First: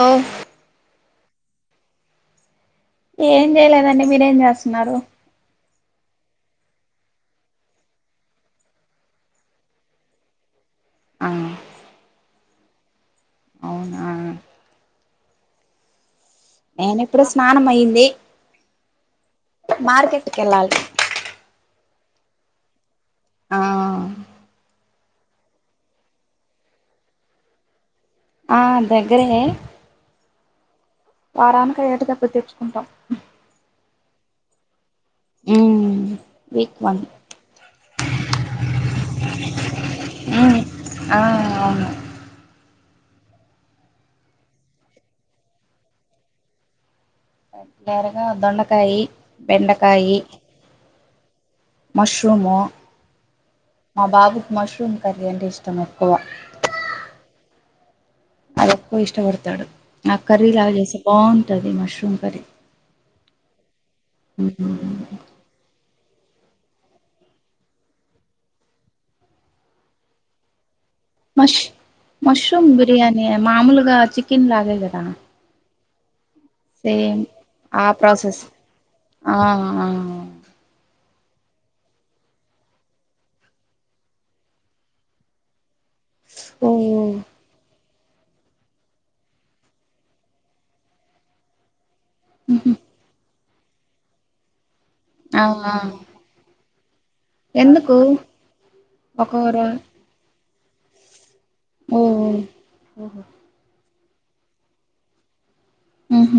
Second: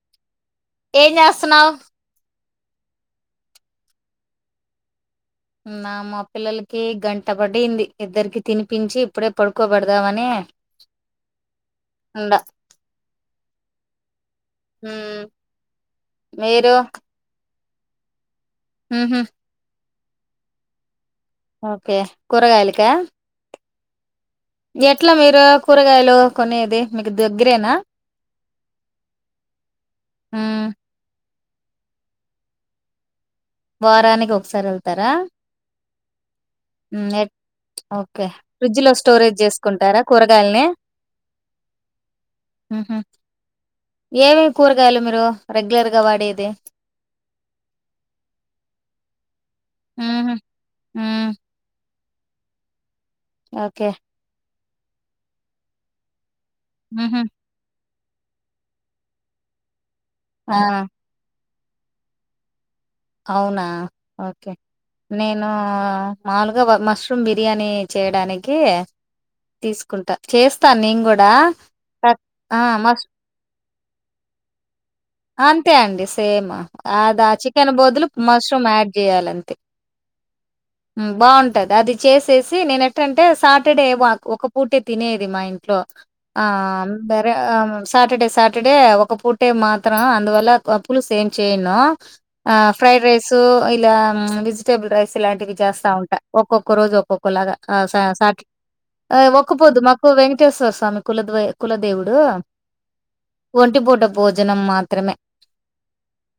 వు ఏస్తునావు ఏం చేయలేదండి మీరేం చేస్తున్నారు నా మా పిల్లలకి గంట పడింది ఇద్దరికి తినిపించి ఇప్పుడే పడుకోబెడదామని ఆ ఉంద అవునా నేన ఇప్పుడు స్నానం అయింది హహ మార్కెట్ కెళ్ళాలి. ఓకే కూరగాయాల్ కా. ఆ. ఎట్లా మీరు కూరగాయలు కొనేది, మీకు దగ్గరేనా. ఆ దగ్గరే. హుమ్మ్. వారానికి అయ్యేట్టుగా, అట్లా తెచ్చుకుంటాం. వారానికి ఒకసారి ఎల్త్. ఉమ్మ్. ఉమ్ ఎక్ ఓకే ఫ్రిడ్జ్ లో స్టోరేజ్ చేసుకుంటారా, కూరగాయల్ని. ఆ అవును హుహు ఏమేం కూరగాయలు మీరు, రెగ్యులర్గా వాడేది. రెగ్లర్ గా దొండకాయి. బెండకాయి. ఉమ్మ్. మష్రూము. ఓకే మా బాబు. మష్రూమ్ కర్రీ అంటే ఇష్టం ఎక్కువ. ఉహుమ్. అదేక్కువ ఇష్టపడతాడు. నాక్ కర్రీ ఆ లాగా చేస్తే బావున్. టాది మష్రూమ్ కర్రీ. అవునా ఓకే నేను. మావుల్గా మష్రూమ్ బిర్యానీ చేయడానికి, తీసుకుంటా చేస్. మష్ మష్రూమ్ మస్ బిర్యానీ మామూలుగా చికెన్ లాగే కదా. త్తే అండిస్. సేమా సేమ్ అదాచి. కెన్ ఆ బోదులు, ప్రాసెస్ మష్రూమ్ యాడ్ ఆ చేయాలంతే. ఆ ఉమ్మ్ బావుంటద్. అది చేసేసి నేన్ ఎట్టంటే సాటర్డే వాక్, ఒక పూటే తినేది మా ఇంట్లో. ఆ ఓ బర ఆ. సాటర్డే సాటర్డే ఒక పూటే మాత్రం అందువల్ల పులుసేం చేయను. ఆ ఫ్రైడ్ రైస్. సో ఇలా విజ్. టేబుల్ రైస్ ఆ ఇలాంటివి ఆ చేస్తా ఉంటా ఒక్కొక్. ఒకరోజు ఒక్కొక్. ఒకలాగాఆ ఎందుకు సా సాట్ ఆ ఒక పొద్దు మాకు వెంక్. వెంకటేశ్వర స్వామి కులాధ్వై. కుల ఓ దేవుడు, ఓహో ఒంటి పూట. భొజనం మాత్రమే ఉహు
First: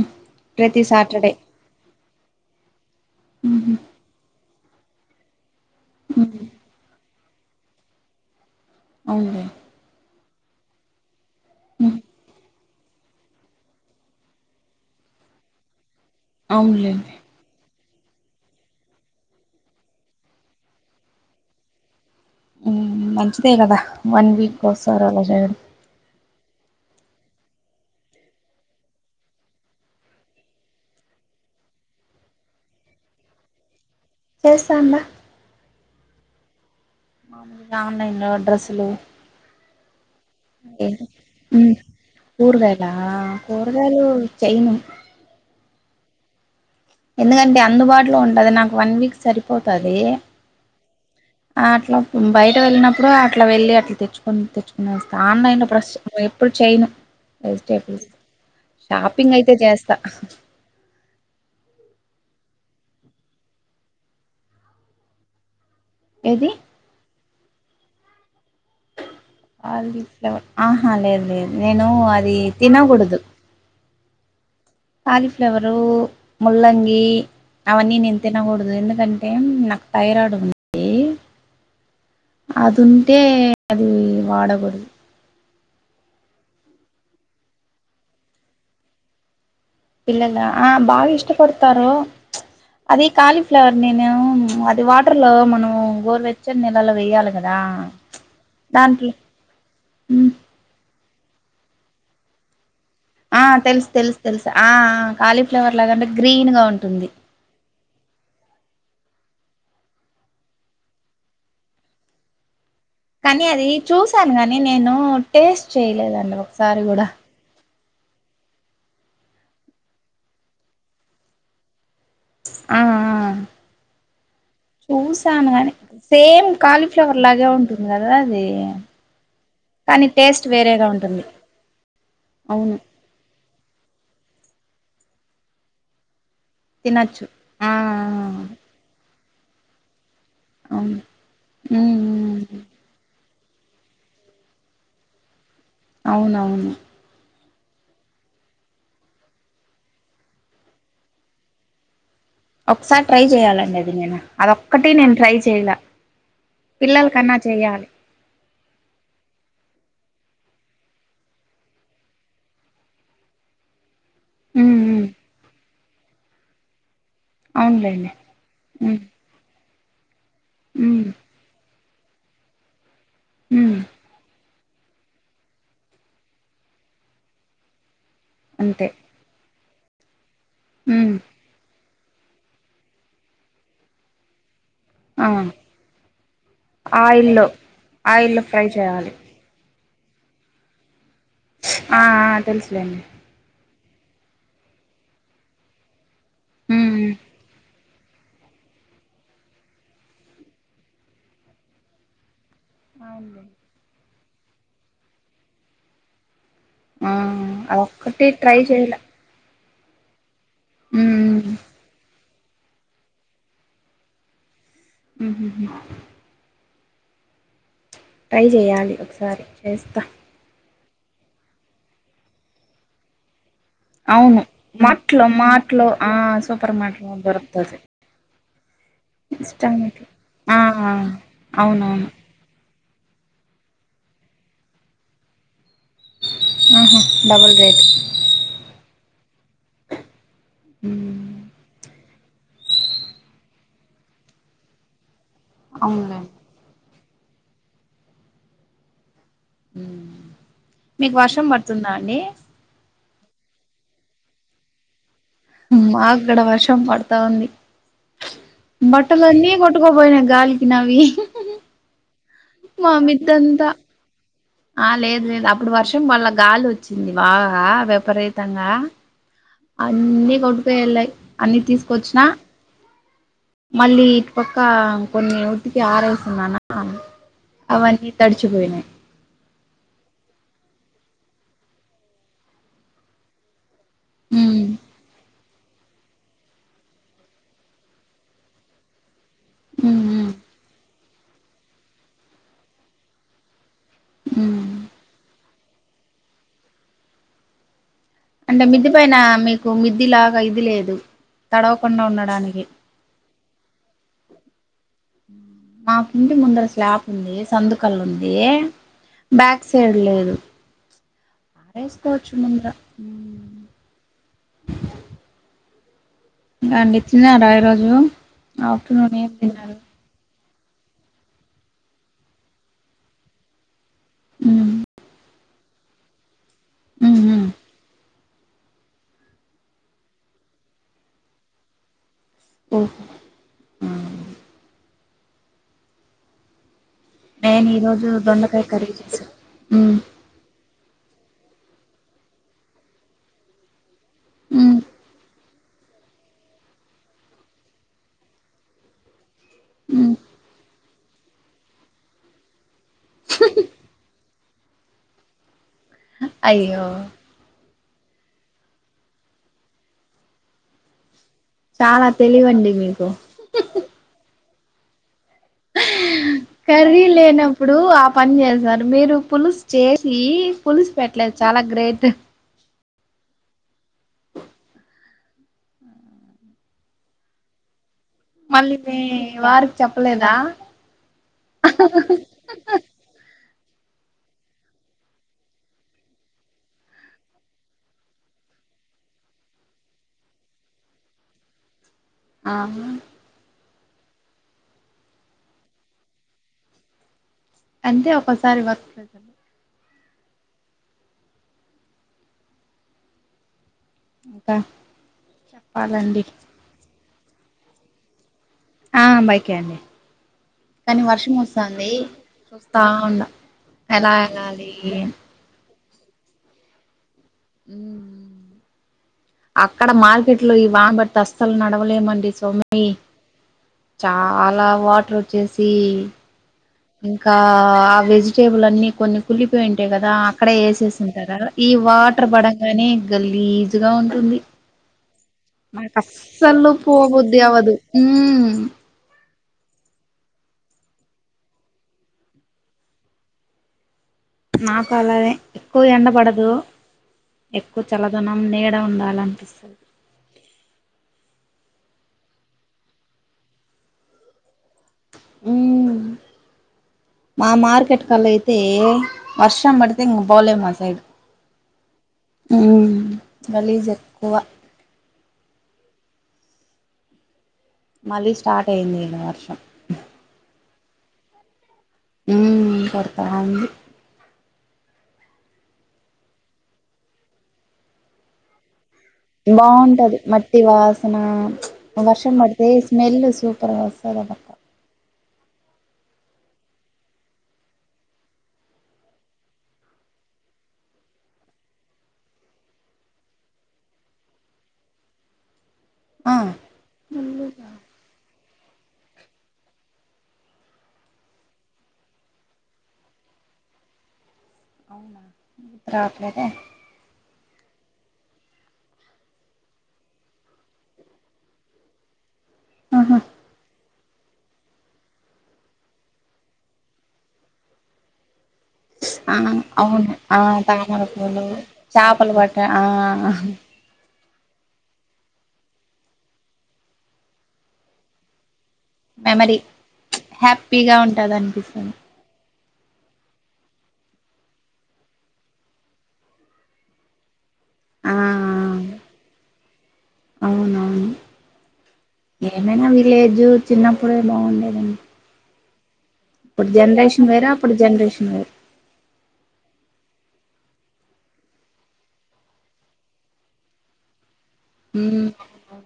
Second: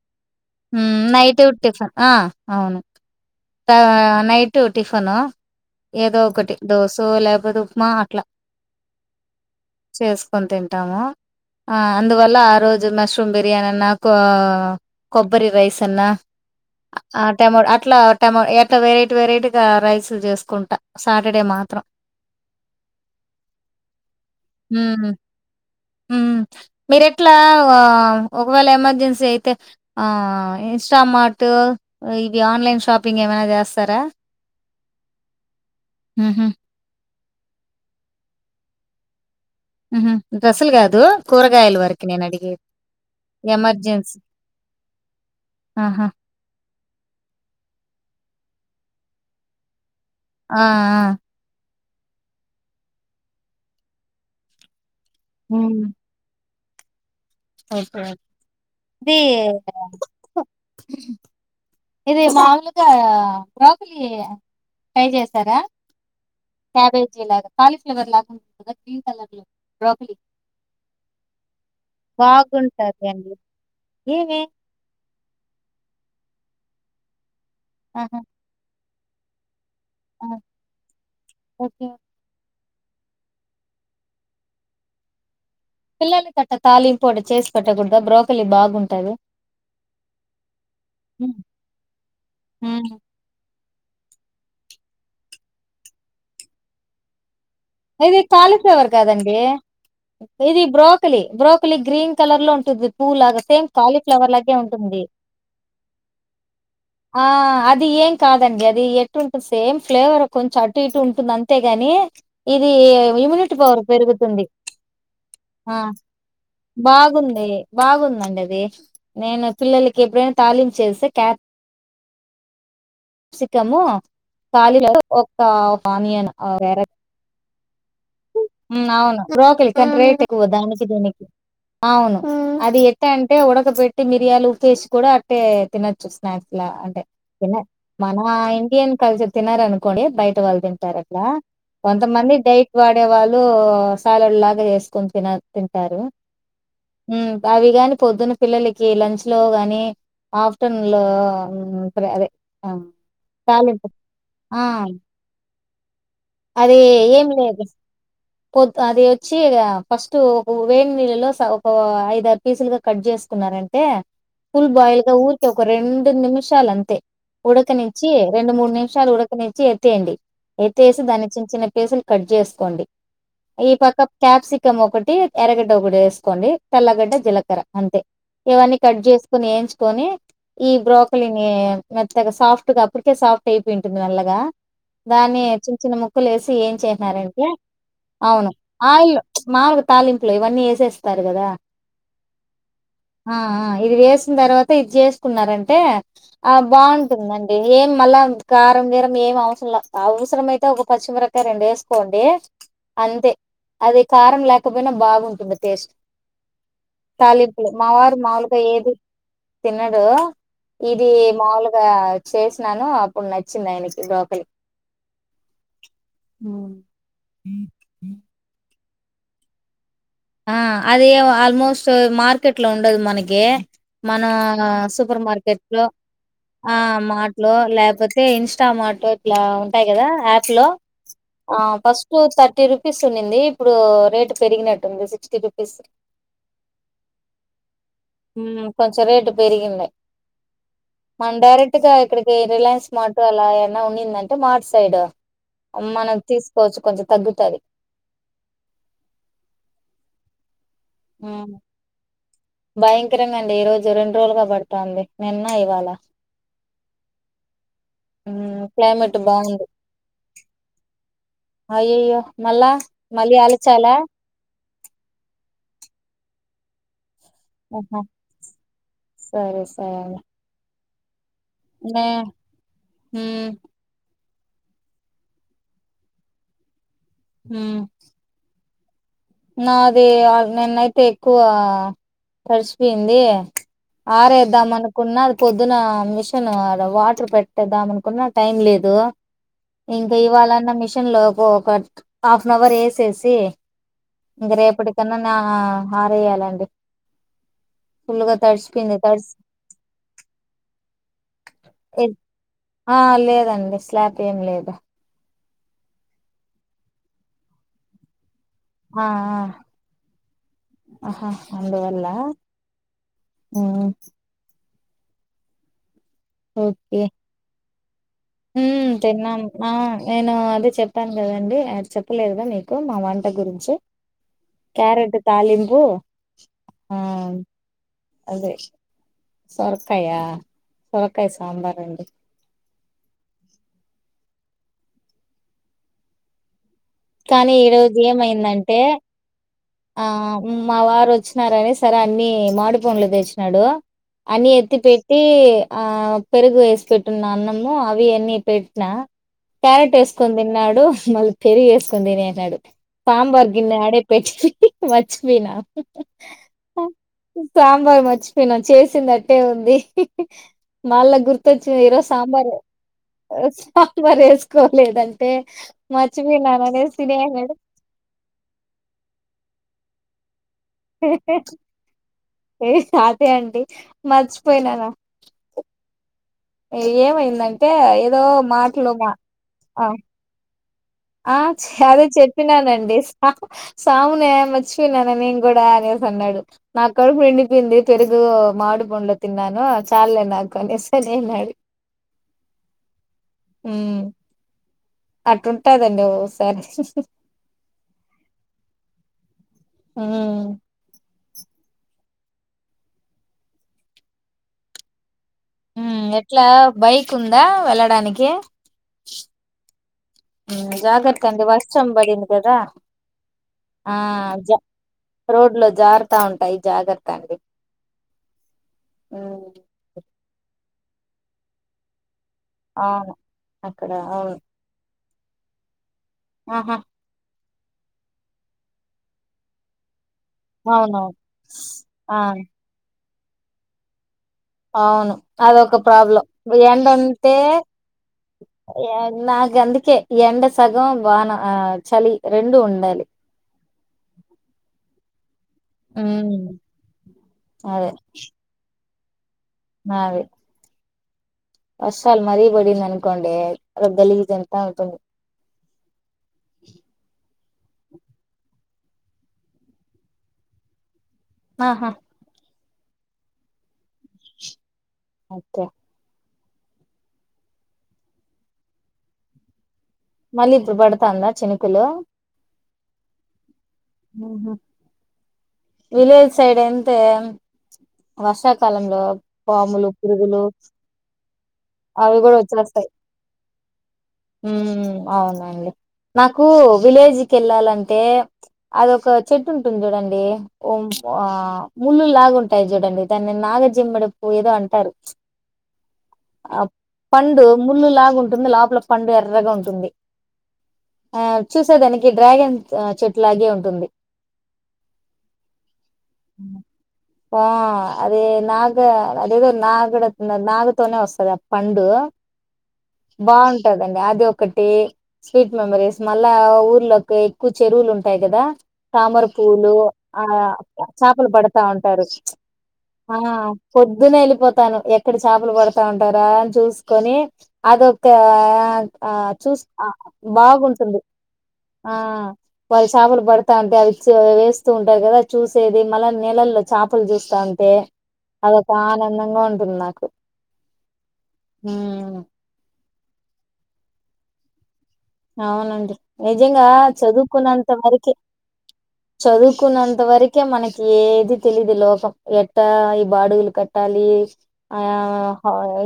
ప్రతి మ్మ్ సాటర్డే నైటు టిఫన్ ఆ అవును ఉహు తా నైట్ టు టిఫిను ఏదో ఉహు ఒకటి దోశొ లే పోతే ఉప్మా అట్లా అవునులే వేసుకొని తింటాము ఆ. ఉహు అందువల్ల ఆ రోజు మష్రూమ్ బిర్యానన్న కో కొబ్ కొబ్బరి రైస్ అన్నా అవునులేండి ఆ టైమ్ రు అట్ ఎట్లా టమ ఎట్ల వెరైటీ వెరైటీగా రైస్ చేసుకుంటా సాటర్డే మాత్రం హ్మ్ మంచిదే కదా వన్ వీక్ మ్మ్ కొసారీ అలా చేయడం హ్మ్. మీరెట్లా అ. ఒకవేళ ఎమర్జెన్సీ అయితే ఆ. ఇన్స్టామార్ట్ ఇవి ఆన్లైన్ షాపింగ్ ఏమైనా జేస్తారా చేస్తామ్ బ ఊహూ ఆన్లైన్ లో డ్రస్సులు హుమ్ హూ ఏమి హుమ్ నేనడిగేది. కూరగాయలా కూరగాయలు చెయ్ నూ ఆహ ఎందుకంటే అందుబాటులో ఉంటది నాకు వన్ వీక్ సరిపోతది ఆ ఆ అట్ల బయట వెల్లినప్పుడు అట్ల వెళ్లి అట్ల తెచ్చుకున్ తెచ్ వస్త ఆన్లైన్లో హ్మ్. ఫ్రష్ వేర్ ఇప్పుడు చెయ్నూ ఓకే ఓ ఇది అయితే చేస్తా ఇది మా ములుగా బ్రోకలి ట్రై చేసరా ఏది క్యాబేజి ఇలాగ కాలిఫ్లవర్ లాగ ఉన్ ఆల్ది ఫ్లవర్ ఆహా లేదు లేదు నేను అది తినగూడదు ఏమీ కాలీఫ్లవరూ ముల్లంగీ అవన్ని ఆహా! నేను తినగూడదు ఎందు కంటే నాక్ థైరాయిడ్ ఆ! ఉందీ ఓకే. అదుంటే అది వాడగూడదు పిల్లల గట్టా తాలింపు ఒకటి చేసి పెట్టకూడాద బ్రోకలి బాగుండదు పిల్లల ఆ బాగ ఇష్టపడతారు ఉమ్ అది ఖాలి కాళీ ఫ్లవర్ నేను అది వాటర్ లో మనం గోరువెచ్చని నీళ్లలో వెయాలి కదా ఇది కాలిఫ్లవర్ దాంట్లో కదండి మ్ ఇది బ్రో బ్రోకలీ బ్రోకలీ గ్రీన్ కలర్ లో ఉంటుంది పూలాగా ఆ సేమ్ తెలుసు తెలుసు కాలీఫ్లవర్ తెలుసు లాగే ఆ ఉంటుంది కాలీఫ్లవర్ లాగానే గ్రీన్ గా ఉంటుంది ఆ అది ఏం కాదండి అది ఎటు ఉంటుంది సేమ్ ఫ్లేవర్ కొంచెం అటు ఇటు ఉంటుంది అంతే గాని కానీ అది చూసాను గాని నేను టేస్ట్ ఆ చేయలేదండి ఒకసారి కూడా బాగుంది బాగుందండి అది నేను పిల్లలకి ఎప్పుడైనా తాలింపు చేసి క్యాపి ఆ ఆ క్యాప్సికం కాలిఫ్లవర్ ఒక చూసాను గాని ఆనియన్ సేమ్ వేర కాలీఫ్లవర్ లాగే ఉంటుంది కదా అది అవును బ్రోకల్ కానీ రేట్ ఎక్కువ టేస్ట్ దానికి వేరేగా దీనికి ఉంటుంది అవును అవును అది ఎట్ట అంటే ఉడక పెట్టి మిరియాలు కేష్ కూడా అట్టే తినొచ్చుస్తు స్నాక్స్ లా అంటే తినొచ్చు తిన్న ఆ ఆ మన ఇండియన్ కల్చర్ తినరు అనుకొని బయట వాళ్ళు తింటారు అవును అట్లా మ్ కొంతమంది మ్ డైట్ వాడే వాళ్ళు ఇప్పుడు సాలడ్ లాగా చేసుకుని తిన తింటారు అవునవును ఉ అవి గాని పొద్దున పిల్లలకి లంచ్ లో గాని ఆఫ్టర్నూన్ లో అదే ఆ, ఒకసారి ట్రై చెయాలండి తాలింపు అది నేను ఆ అదొక్కటి నేను ట్రై చేయల అది ఏం లేదు పొద్దు అది వచ్చి ఇగా ఫస్ట్ ఒక వేడి నీళ్ళలో సగం ఒక ఐద ఆరు పీసులుగా కట్ చేసుకున్నారంటే ఫుల్ ఉమ్ ఉమ్ బాయిలిగా ఊరికే ఒక రెడు నిమిష ఉంచాలి అంతే ఉడకనించి అవునులేండి రెండు మూడు ఉమ్ నిమిషాలు ఉడకనించి ఎత్తేయండి ఎత్తేసి ఉమ్ దాని చిన్న చిన్న పీసులు కట్ చేసుకోండి ఈ ఉమ్ పక్క క్యాప్సిక్ క్యాప్సికం ఒకటి ఎర్రగడ్డ ఒకటి వేసుకోండి తల్లగడ్డ జీలకర్ర అంతే ఇవన్నీ అంతే కట్ చేసుకుని ఏంచు పోని ఈ ఉమ్ బ్రోకలిని మచ్చగా సాఫ్ట్ గా అప్పటికే సాఫ్ట్ అయిపోయి ఉంటుంది మల్లగా ఆ దాని చే చిన్న ముక్కలు వేసి ఏం చేసినారంటే ఆయిల్లో ఆయిల్లో అవును ఫ్రై చేయాలి ఆయిల్ మాములుగ తాలింపులో ఇవన్నీ ఎస్సెస్ ఆ ఆ తెలుసులేండి ఆ! ఆ! ఇది వేసిన తర్వాత ఇది చేసుకున్నారంటే ఆ ఉమ్ ఉమ్ బాగుంటుందండి ఏం మళ్ళా కారం గీరం ఏం అవసరం ల్య అవసరమయి తె ఒక పచ్చిమిరక్కాయ రెండు వేసుకోండి అంతే అవునులేండి అదే కారం లేకపోయినా బాగుంటుంది టేస్ట్ ఆ తాలింపులో మావారు అదొక్కటి ట్రై మాముూలుగా ఏది చేయలే తిన్నాడు ఇది ఉమ్ మాములుగా సేసినాను అప్పుడు నచ్చింది ఆయనకి బోకలి మ్మ్ హు హు మ్మ్ ట్రై చేయాలి ఒకసారి చేస్తా ఆ అది ఇగ ఆల్మోస్ట్ మార్కెట్ లో ఉండదు మనకి మన అవును మార్ట్ సూపర్ లో మార్కెట్ మార్ట్ లో ఆ ఆ సూపర్ మార్ట్ మాట్ లో దొరుకుతది లేకపోతే ఇస్ చా మాట్లో ఇట్లా ఉంటాయి ఇష్టమిట్ల కదా యాప్స్ ఆ లో ఆ ఆ అవునవును ఫస్ట్ థర్టీ రు పిస్సున్నింది ఇప్పుడు రేటు పెరిగినట్టుంది సిస్టీ రుపీస్ ఆహా డబల్ రేట్ మ్మ్ కొంచెం రేటు పెరిగింది మన్ డైరెక్ట్ గా ఇక్కడికి రిలయన్స్ మార్ట్ అలా ఏన్న ఉన్నిందంటే మార్ట్ సైడ్ మనం అవునులేండి తీసుకోవచ్చు కొంచెం తగ్గుతాది మ్మ్ మీకు వర్షం పడుతుందా అండి భయంకరంగా అండి ఈ రోజు రెండు రోజులుగా పడుతాంది మ్మ్ మాక్కడ వర్షం పడతా ఉంది హ్మ్. క్లైమేట్ బట్టలన్నీ బావుంది. కొట్టుకోపోయినాయి గాలికి నావి అయ్యయ్యో మళ్ళా మా మళ్ళీ మిద్దంతా అలచాలా ఆ లేదు లేదు అప్పుడు వర్షం మళ్ల గాలి వచ్చింది బాగా ఆహా విపరీతంగా సరే సరే అండి. అన్నీ కొను పేల్లై అన్నీ నే తీసుకొచ్చిన హ్మ్ మళ్ళీ పక్క కొన్ని ఉతికి ఆరేస్తున్నానా హ్మ్ అవన్నీ తడిచిపోయినాయి నాది ఆ నన్న అయితే ఎక్కువ తడిచిపోయింది ఉమ్ ఆరేద్దామనకున్నా అద్ పొద్దున మిషన్ వాటర్ పెట్టేద్దాం అనుకున్న టైం లేదు ఇంక ఉమ్ ఇవాళన్న మిషన్ లో ఒక ఒక హాఫనవర్ యేసేసి ఉమ్ ఆరేయాలండి ఫుల్గా అంటే మిద్ది తడిసిపోయింది పైన తడిసి మీకు మిద్ది లాగా ఇది లేదు తడవకుండా ఉండడానికి ఆ లేదండి స్లాపేంలేదు మాకు ఇంటి ముందర స్లాప్ ఉంది సందుకల్లుంది దే ఆ బ్యాక్ సైడ్ లేదు ఆ ఆహా అందువల్ల ఆరేసుకోవచ్చు ముందర ఉమ్ హ్మ్ ఓకే. అండి తిన్నారా ఈ రోజు హ్మ్. ఆఫ్టర్నూన్ ఏం తిన్నాం. ఆ! తిన్నారు నేను అదే చెప్పాను కదండి చెప్పలేదుగా మీకు మా వంట గురించి మ్మ్ క్యారెట్ తాలింప్ ఓ ఆ మ్మ్ హ్మ్ అదే సొరకాయ సొరకాయ సాంబారండి ఓహో ఉమ్ కానీ ఈరోజు ఏమైందంటే చేసా మ్మ్ ఆ మావారు వచ్చినారని సర అన్ని మాడి పండ్లు తెచ్చినాడు అన్ని ఎత్తి మ్మ్ పెట్టి ఆ పెరుగు వేసి పెట్టున్న అన్నము అవి మ్మ్ దినేసాడు తాంబర్గిన్ని ఆడే పెట్టి మర్చిపోయినా అయ్యో సాంబర్ మర్చిపోయినా చేసిందట్టే ఉంది మళ్ల గుర్తు గుర్తొచ్చి ఈరోజు చాలా సాంబార్ తెలివండి మీకు సాంబారేస్ కోలేదంటే మ చపొయినానేసి కర్రీ లేనప్పుడు ఆ పని చేశారు మీరు పులుస్ చే సి పులుసు పెట్టలేదు చాలా గ్రేట్ మర్చి పోయినానా ఏమైందంటే ఎ మళ్ళీ మీ వారికి చెప్పలేదా ఆ అదే చెప్పినానండి సి సామునే మర్చిపోయినానే నేను కూడా అనేసి అన్నాడు. నా కడుపు నిండిపోయింది. పెరుగు మామిడి పండ్లు తిన్నాను చాల్లె నాకు అనేసి అని అన్నాడు. ఆహా హ్మ్ అట్ట ఉంటాదండి ఓసారి అంటే ఒకసారి వర్క్ [inaudible] హ్మ్ ఇంకా హ్మ్ చెప్పాలండి ఎట్లా బైక్ ఉందా వెళ్ళడానికి ఆ బైకే అండి. కానీ జాగ్రత్త అండి వర్షం వస్తాంది పడింది కదా చూస్తా ఉండా ఆ ఎలా జ వెళ్ళాలి రోడ్లు జార్తాఉంటాయి. జాగ్రత్తండి. మ్మ్ హ్మ్ అక్కడ మార్కెట్ లో వాన పడితే అస్సలు నడవలేమండి. ఓ మై అవును అక్కడ అవును చాలా వాటర్ వ చేసి ఆహా ఇంకా ఆ వెజిటేబుల్ అన్ని కొన్ని కుళ్ళిపోయి ఉంటాయి కదా అక్కడ అవునవును ఏసేసుంటార ఈ ఆ వాటర్ పడంగానే గల్లీజుగా ఉంటుంది. అవును అదొక నాకు ప్రాబ్లం అస్సలు ఎంటంటే పోబుద్ది అవ్వదు మ్మ్ ఏం నాకు గ అందుకే ఎండ సగం వాన ఆ చలి రెండు ఉండాలి. నాకు అలానే ఎక్కువ ఎండ ఉమ్ పడదు. ఎక్కువ చల్లదనం నీడ ఉండాలి. [unintelligible] నావె అస్సల్ మరీ బడింది అనుకోండి అ గాలిజ్ అంత అవుతుంది. హ్మ్ మా మార్కెట్ కలా అయితే వర్షం పడితే ఇంక పోలేం మా సైడ్ ఆహా హ్మ్ గలీజ్ ఎక్కువ ఓకే మళ్ళీ స్టార్ట్ అయింది ఇలా వర్షం మళ్ళీ ఇప్పుడు పడతాంద చినుకులు ఉం పడతావుంది ఆహా విలేజ్ సైడ్ ఎంత వర్షాకాలంలో బాగుంటది పురుగులు మట్టి వాసన వర్షం పడితే స్మెల్ సూప్ తర్వాస్ ఉం అవునండి నాకు విలేజ్కి వెళ్ళాలంటే అదొ ఒక చెట్టు ఉంటుంది చూడండి ఓ ముళ్ళు లాగా ఉంటాయి చూడండి దాన్ని నాగజిమ్మడి పూ ఏదో అంటారు ఆ పండు ముళ్ళలు లాగా ఉంటుంది లోపల పండు ఎర్రగా ఉంటుంది ఆ చూసే దానికి డ్రాగన్ చెట్టు లాగే ఉంటుంది అవునా రావట్లేద ఆ అదే నాగ అదేదో నాగడ నాగ తోనే వస్తది ఆ పండు ఆహా బాగుం ట దండి అది ఒకటి స్వీట్ మెమరీస్ మళ్ళా ఊర్లోకి ఎక్కువ చెరువులు ఉంటాయి కదా తామర ఆ పూలు అవును ఆ తామర చేపలు పూలు పడుతా ఉంటారు చాపలు పట్ట ఆ పొద్దున్న ఎల్ పోతాను ఎక్కడి చేపలు పడుతా ఉంటారా అని చూసుకొని అదొక ఆ ఆ మెమరీ చూస్ హ్యాపీగా బాగుంటుంది ఉంటది అనిపిస్తది ఆ వారి చేపలు పడుతా ఉంటే అవి వేస్తూ ఉంటారు కదా చూసేది మళ్ళ నెలల్లో చేపలు చూస్తా ఉంట ట్టే ఆ అదొక ఆనందంగ ఉంటుంది నాకు అవునవును లేజు చిన్నప్పుడే బాగుండేదండి అవునండి నిజంగా ఇప్పుడు జనరేషన్ వేరు చదువుకున్నంత అప్పుడు వరకి జనరేషన్ వేరు చదువుకున్నంత వరకి ముఖే మనకి ఏది తెలిదు లోకం ఎట్ట ఈ బాడుగులు కట్టాలి ఉమ్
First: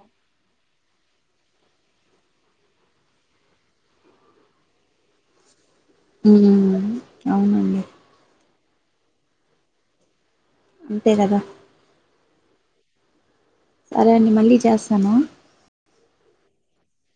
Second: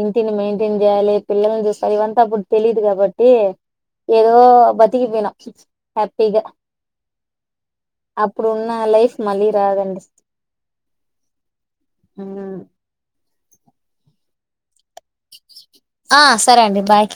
ఇంటిని మేయింటై టెన్ చేయాలి పిల్లని చూస్తారు ఇవంతా అప్పుడు తెలీయదు కాబట్టి ఏదో బతికి పోనాం హ్యాపీగా అవునండి అప్పుడున్న లైఫ్ మళ్ళీ రాదండి అంతే కదా ఉం సరే అండి మళ్ళీ చేస్తాను ఆ సరే అండి బాయ్